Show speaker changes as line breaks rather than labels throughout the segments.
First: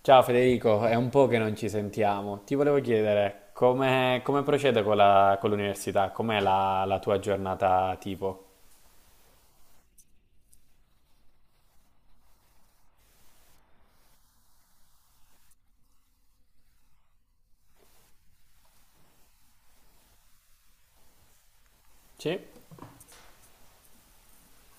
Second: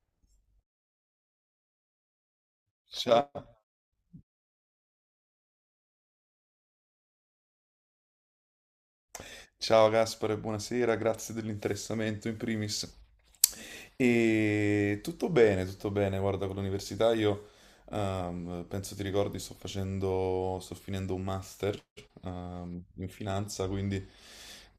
Ciao Federico, è un po' che non ci sentiamo. Ti volevo
Ciao,
chiedere come procede con con l'università? Com'è la tua giornata tipo?
ciao Gaspare, buonasera, grazie dell'interessamento in primis. E tutto bene, guarda, con l'università io penso ti ricordi, sto finendo un master
Sì?
in finanza, quindi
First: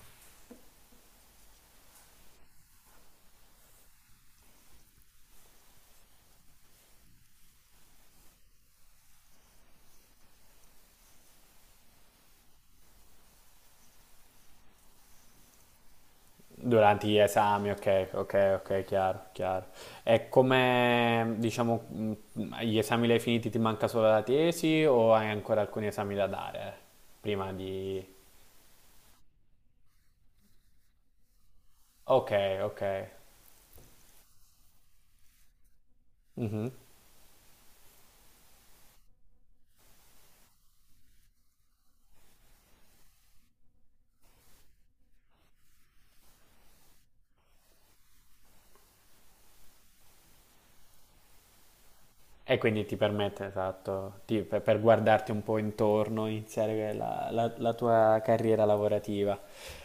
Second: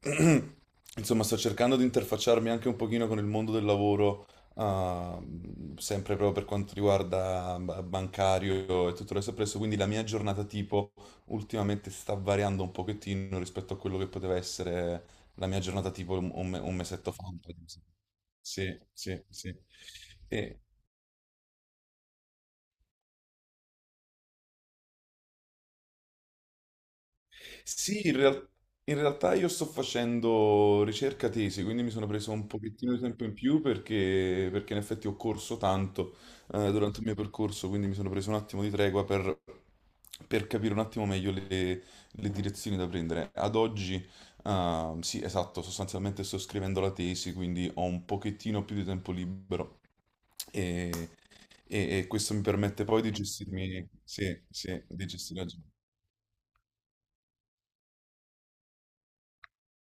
insomma sto cercando di interfacciarmi anche un pochino con il mondo del lavoro, sempre proprio per quanto riguarda bancario e tutto il resto presso, quindi la mia giornata tipo ultimamente sta variando un pochettino rispetto a quello che poteva essere la mia giornata tipo un
Durante
mesetto
gli
fa. Un po' di
esami,
mese-
ok, ok,
Sì,
ok,
sì,
chiaro,
sì.
chiaro. E
E,
come, diciamo, gli esami li hai finiti, ti manca solo la tesi o hai ancora alcuni esami da dare prima di...
Sì, in real- in realtà io sto facendo ricerca tesi, quindi mi sono
Ok,
preso un
ok.
pochettino di tempo in più perché in effetti ho corso tanto
Mhm.
durante il mio percorso, quindi mi sono preso un attimo di tregua per capire un attimo meglio le direzioni da prendere. Ad oggi, sì, esatto, sostanzialmente sto scrivendo la tesi, quindi ho un pochettino più di tempo libero e, e questo mi
E quindi
permette
ti
poi di
permette,
gestirmi,
esatto,
sì,
per
sì, di
guardarti
gestire
un
la
po'
giornata.
intorno, iniziare la tua carriera lavorativa.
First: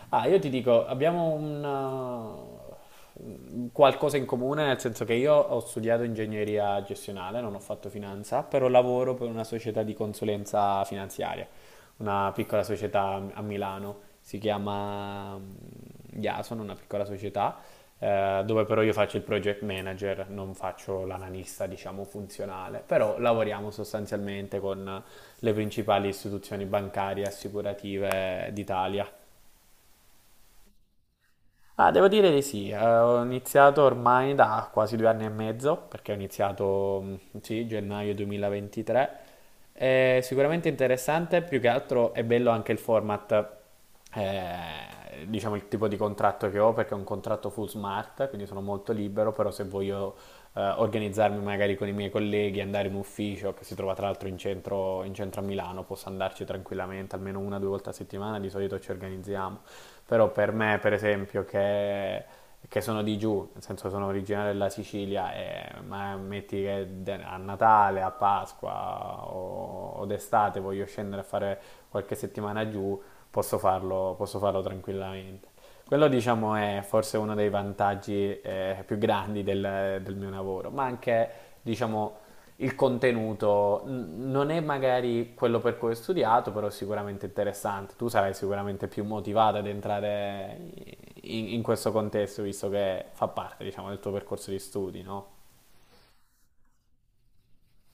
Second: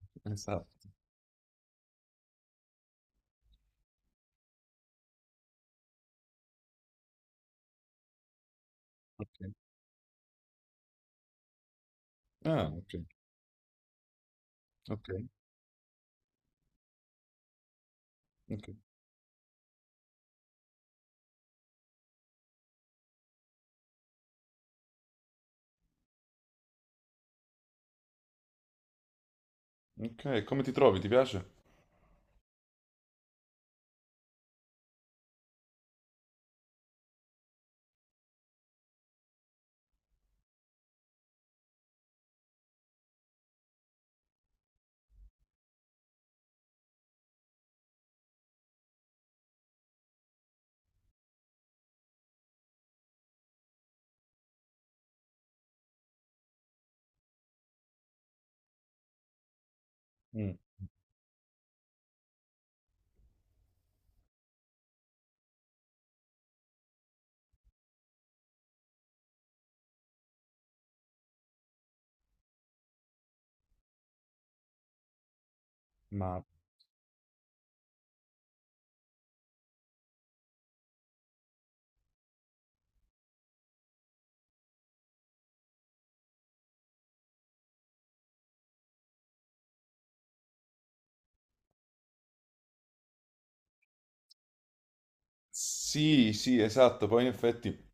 Ah, io ti dico,
Esatto.
abbiamo un qualcosa in comune, nel senso che io ho studiato ingegneria gestionale, non ho fatto finanza, però lavoro per una
Ok.
società di consulenza finanziaria, una piccola
Ah, ok,
società a Milano si
ok,
chiama Yason, una piccola società, dove
ok.
però io faccio il project manager, non faccio l'analista, diciamo, funzionale, però lavoriamo sostanzialmente con le principali istituzioni bancarie e assicurative d'Italia.
Ok, come ti trovi? Ti piace?
Ah, devo dire di sì, ho iniziato ormai da quasi 2 anni e mezzo, perché ho iniziato, sì, gennaio 2023. È sicuramente interessante, più che altro è bello anche il format, diciamo il tipo di contratto che ho, perché è un contratto full smart, quindi sono molto libero, però se voglio organizzarmi magari con i miei colleghi, andare in ufficio, che si trova tra l'altro in centro a Milano, possa andarci tranquillamente almeno una o 2 volte a settimana, di solito ci organizziamo. Però per
Mm,
me, per esempio, che sono di giù, nel senso sono originario della Sicilia, ma metti che a Natale, a Pasqua o d'estate voglio scendere a fare qualche settimana giù, posso farlo tranquillamente. Quello
ma
diciamo è forse uno dei vantaggi più grandi del mio lavoro, ma anche diciamo il contenuto non è magari quello per cui ho studiato, però è sicuramente interessante. Tu sarai sicuramente più motivata ad entrare in questo contesto, visto che fa parte, diciamo, del tuo percorso di studi, no?
sì, sì, esatto. Poi in effetti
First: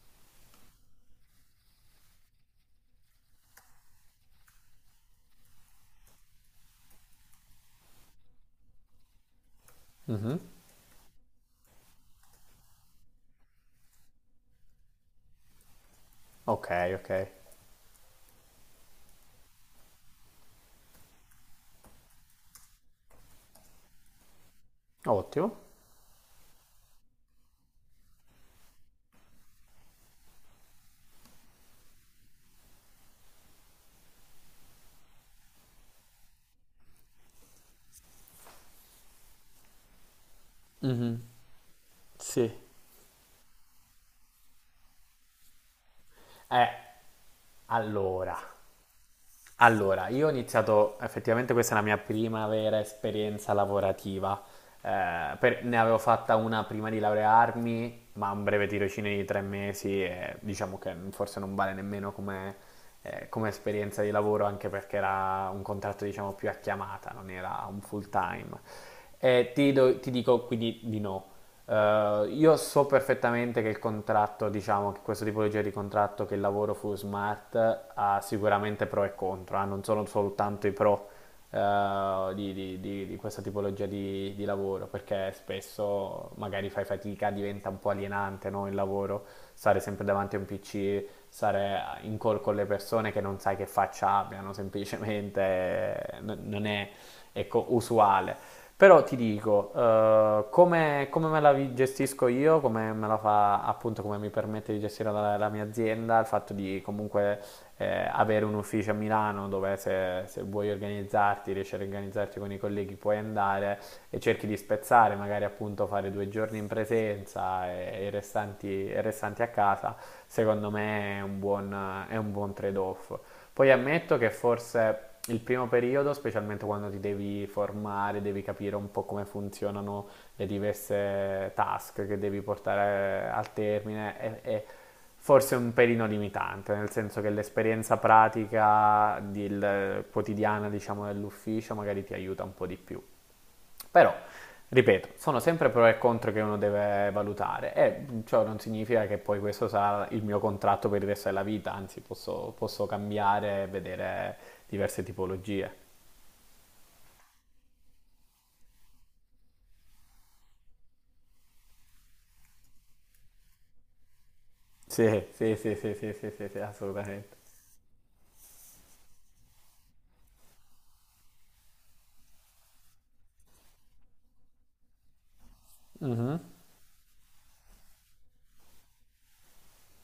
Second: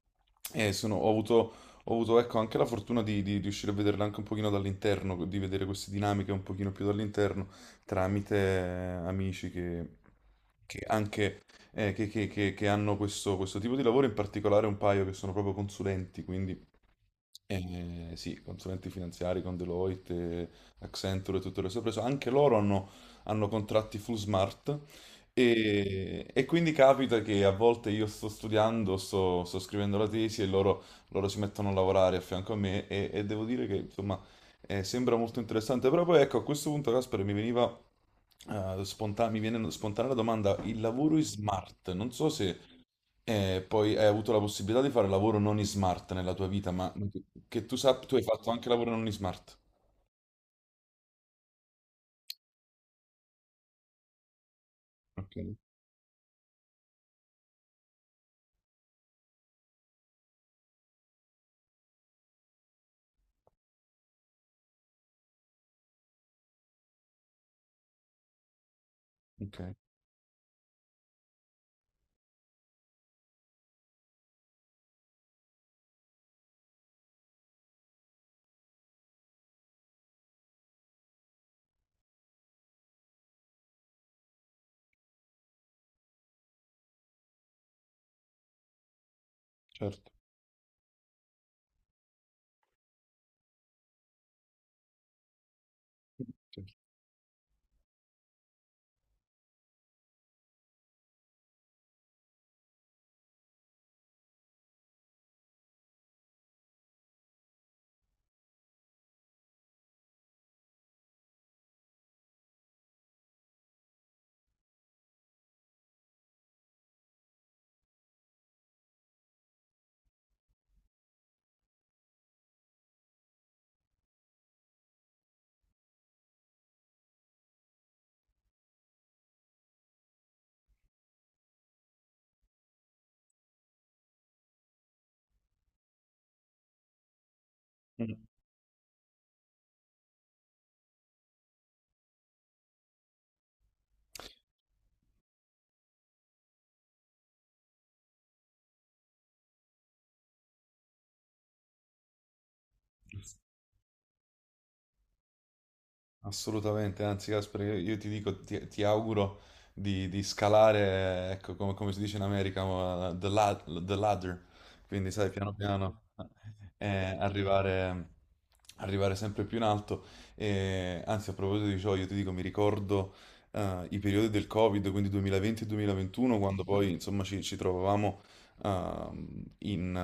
Ho avuto, ecco, anche la fortuna di riuscire a vederla anche un pochino dall'interno, di vedere queste dinamiche un pochino più dall'interno, tramite amici
Mhm.
che anche che hanno questo, questo tipo di lavoro, in particolare un paio che sono proprio consulenti, quindi
Ok, ok.
sì, consulenti finanziari con Deloitte, Accenture e tutte le sue preso. Anche loro hanno, hanno contratti full smart
Ottimo.
e quindi capita che a volte io sto studiando, sto scrivendo la tesi loro si mettono a lavorare a fianco a me e devo dire che insomma sembra molto interessante, però poi ecco a questo punto Casper mi veniva mi viene spontanea la domanda, il lavoro
Mhm.
in smart, non so
Sì.
se poi hai avuto la possibilità di fare lavoro non in smart nella tua
Eh,
vita, ma che tu sappia, tu hai
allora.
fatto anche lavoro non in smart.
Allora, io ho iniziato, effettivamente questa è la mia prima vera esperienza lavorativa.
Ok,
Ne avevo fatta una prima di laurearmi, ma un breve tirocinio di 3 mesi e diciamo che forse non vale nemmeno come, come esperienza di lavoro, anche perché era un contratto diciamo più a chiamata, non era un full time. E
ok,
ti dico quindi di no. Io so perfettamente che il contratto, diciamo, che questo tipologia di contratto che il lavoro full smart ha sicuramente pro e contro, non sono soltanto i pro di questa tipologia di lavoro, perché spesso magari fai fatica, diventa un po' alienante, no, il lavoro, stare sempre
certo.
davanti a un PC, stare in call con le persone che non sai che faccia abbiano, semplicemente non è ecco, usuale. Però ti dico, come me la gestisco io, come me la fa appunto, come mi permette di gestire la mia azienda, il fatto di comunque avere un ufficio a Milano dove se vuoi organizzarti, riesci a organizzarti con i colleghi, puoi andare e cerchi di spezzare, magari appunto fare 2 giorni in presenza e i restanti a casa, secondo me è un buon trade-off. Poi ammetto che forse il primo periodo, specialmente quando ti devi formare, devi capire un po' come funzionano le diverse task che devi portare al termine, è forse un pelino limitante, nel senso che l'esperienza
Mm.
pratica quotidiana, diciamo, dell'ufficio magari ti aiuta un po' di più. Però, ripeto, sono sempre pro e contro che uno deve valutare e ciò non significa che poi questo sarà il mio contratto per il resto della vita, anzi posso cambiare e vedere diverse tipologie.
Assolutamente, anzi Casper, io ti dico, ti auguro di scalare, ecco, come si dice in America, the ladder, quindi
Sì,
sai, piano
sì, sì, sì,
piano,
sì, sì, sì, sì,
eh,
assolutamente.
arrivare, arrivare sempre più in alto. E, anzi, a proposito di ciò, io ti dico, mi ricordo i periodi del Covid, quindi 2020 e
Mhm.
2021, quando poi, insomma, ci trovavamo ehm, in,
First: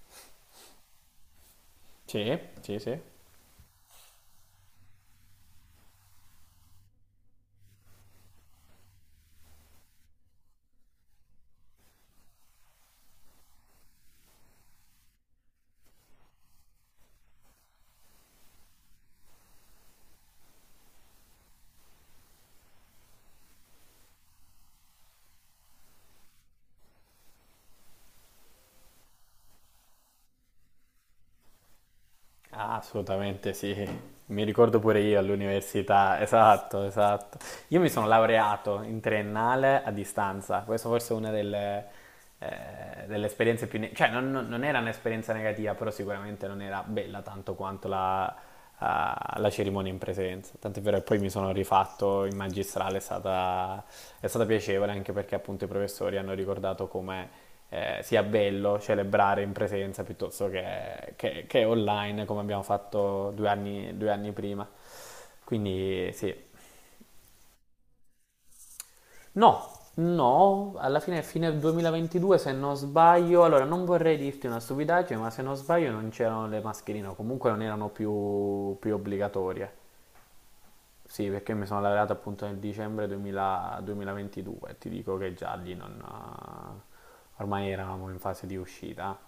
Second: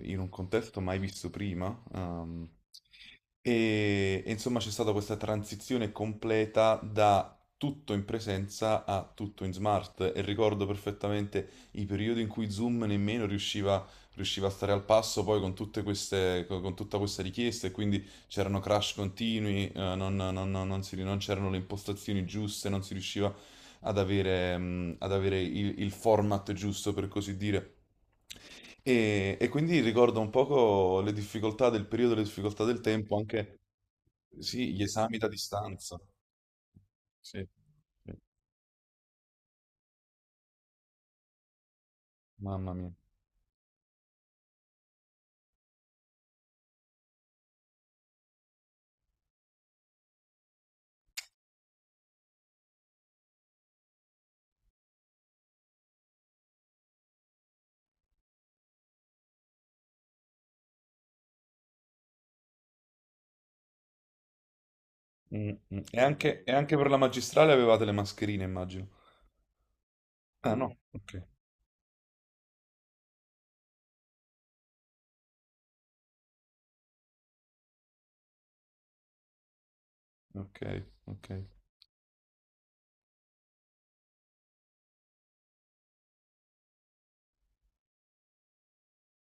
in un contesto mai visto prima.
Sì, sì, sì.
E insomma c'è stata questa transizione completa da tutto in presenza a tutto in smart e ricordo perfettamente i periodi in cui Zoom nemmeno riusciva, riusciva a stare al passo poi con tutte queste, tutta questa richiesta e quindi c'erano crash continui, non c'erano le impostazioni giuste, non si riusciva ad avere, il format giusto, per così dire. E quindi ricordo un poco le difficoltà del periodo, le difficoltà
Ah,
del tempo,
assolutamente
anche
sì, mi
sì,
ricordo
gli
pure
esami
io
da distanza.
all'università, esatto, esatto.
Sì,
Io mi sono
sì,
laureato in triennale a distanza, questa forse è una delle,
mamma mia.
eh, delle esperienze più... cioè non era un'esperienza negativa, però sicuramente non era bella tanto quanto la alla cerimonia in presenza. Tant'è vero che poi mi sono rifatto in magistrale, è stata piacevole anche perché appunto i professori hanno ricordato come sia bello celebrare in presenza piuttosto che online come abbiamo fatto due anni prima.
Mm, mm.
Quindi sì.
E anche per la magistrale avevate le mascherine, immagino.
No,
Ah
no,
no,
alla
ok,
fine 2022 se non sbaglio, allora non vorrei dirti una stupidaggine, ma se non sbaglio non c'erano le mascherine, o comunque non erano più obbligatorie.
ok,
Sì,
ok,
perché mi sono laureato appunto nel dicembre 2000 2022, ti dico che già lì non... ormai eravamo in fase di uscita,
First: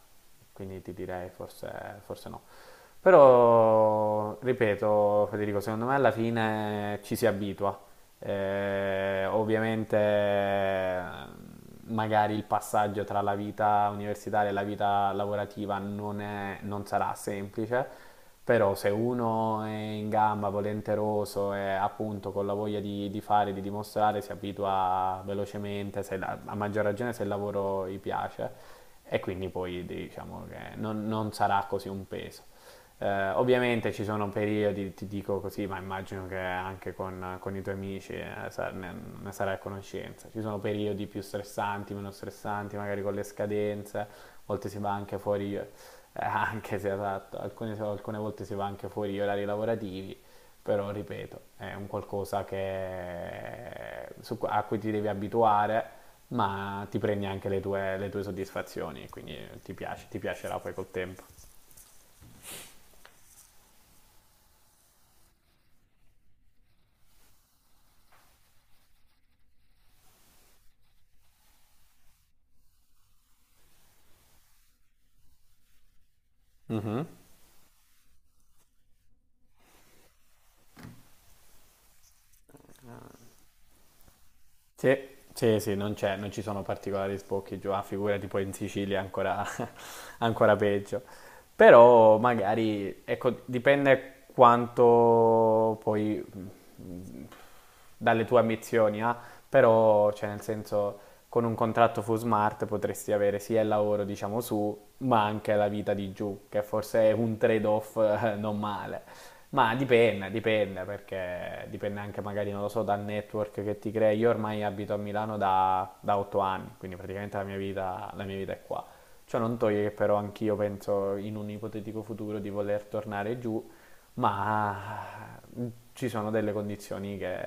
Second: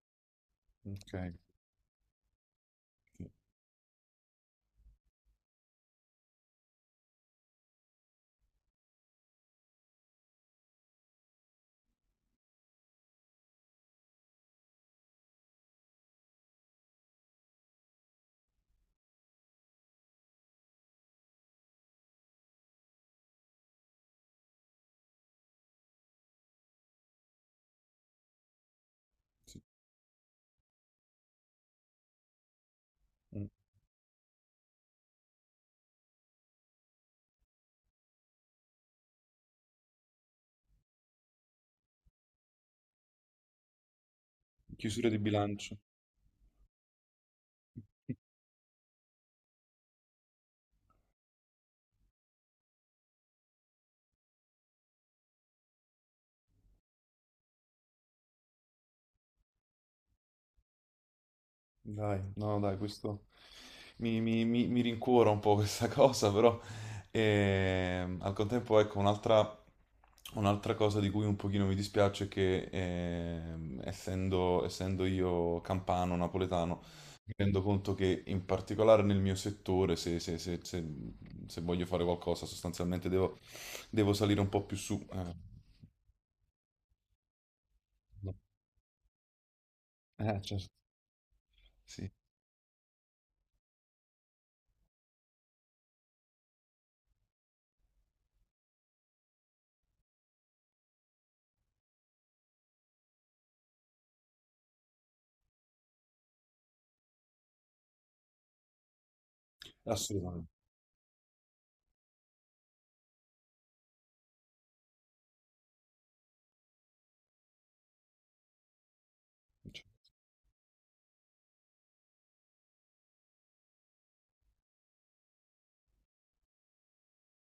quindi ti direi forse no. Però, ripeto, Federico, secondo me alla fine ci si abitua. Ovviamente magari il passaggio tra la vita universitaria e la vita lavorativa non sarà semplice, però se uno è in gamba, volenteroso e appunto con la voglia di fare, di dimostrare, si abitua velocemente, se la- a maggior ragione se il lavoro gli piace e quindi poi diciamo che non sarà così un peso. Eh,
ok.
ovviamente ci sono periodi, ti dico così, ma immagino che anche con i tuoi amici ne sarai a conoscenza. Ci sono periodi più stressanti, meno stressanti, magari con le scadenze, a volte si va
Chiusura
anche
di
fuori,
bilancio.
anche se esatto, alcune volte si va anche fuori gli orari lavorativi, però ripeto, è un qualcosa a cui ti devi abituare, ma ti prendi anche le tue soddisfazioni, quindi ti piacerà poi col tempo.
Dai, no, no, dai, questo mi rincuora un po' questa cosa, però al contempo, ecco, un'altra cosa di cui un pochino mi dispiace è che essendo io campano, napoletano,
Mhm.
mi rendo conto che in particolare nel mio settore, se voglio fare qualcosa, sostanzialmente devo, devo salire un po' più su.
Sì, sì, sì, non ci sono particolari sbocchi giù, ah, figurati poi in Sicilia è ancora,
Eh,
ancora
certo,
peggio.
sì,
Però magari, ecco, dipende quanto poi mh, dalle tue ambizioni, però, cioè, nel senso, con un contratto full smart potresti avere sia il lavoro, diciamo, su, ma anche la vita di giù, che forse è un trade-off non male. Ma dipende,
assolutamente.
dipende, perché dipende anche magari, non lo so, dal network che ti crei. Io ormai abito a Milano da 8 anni, quindi praticamente la mia vita è qua. Ciò non toglie che però anch'io penso in un ipotetico futuro di voler tornare giù, ma ci sono delle condizioni che,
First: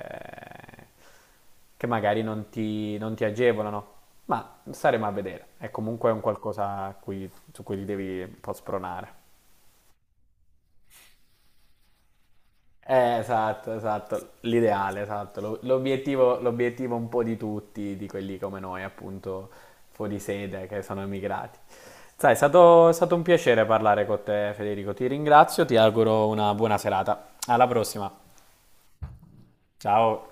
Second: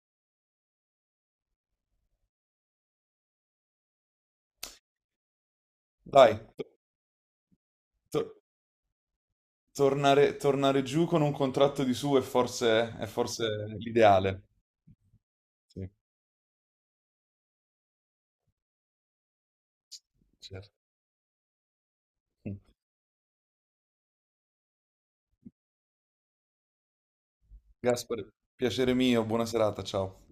che magari non ti agevolano. Ma staremo a vedere. È comunque un
Dai, to-
qualcosa su cui ti devi
to-
un po' spronare.
Tornare, tornare giù con un contratto di su è
Eh,
forse
esatto, esatto,
l'ideale.
l'ideale, esatto,
Sì,
l'obiettivo un po' di tutti, di quelli come noi, appunto, fuori sede,
certo.
che sono emigrati. Sai, è stato un piacere parlare con te, Federico, ti ringrazio, ti auguro una buona serata. Alla prossima,
Gaspare, piacere mio, buona serata,
ciao!
ciao.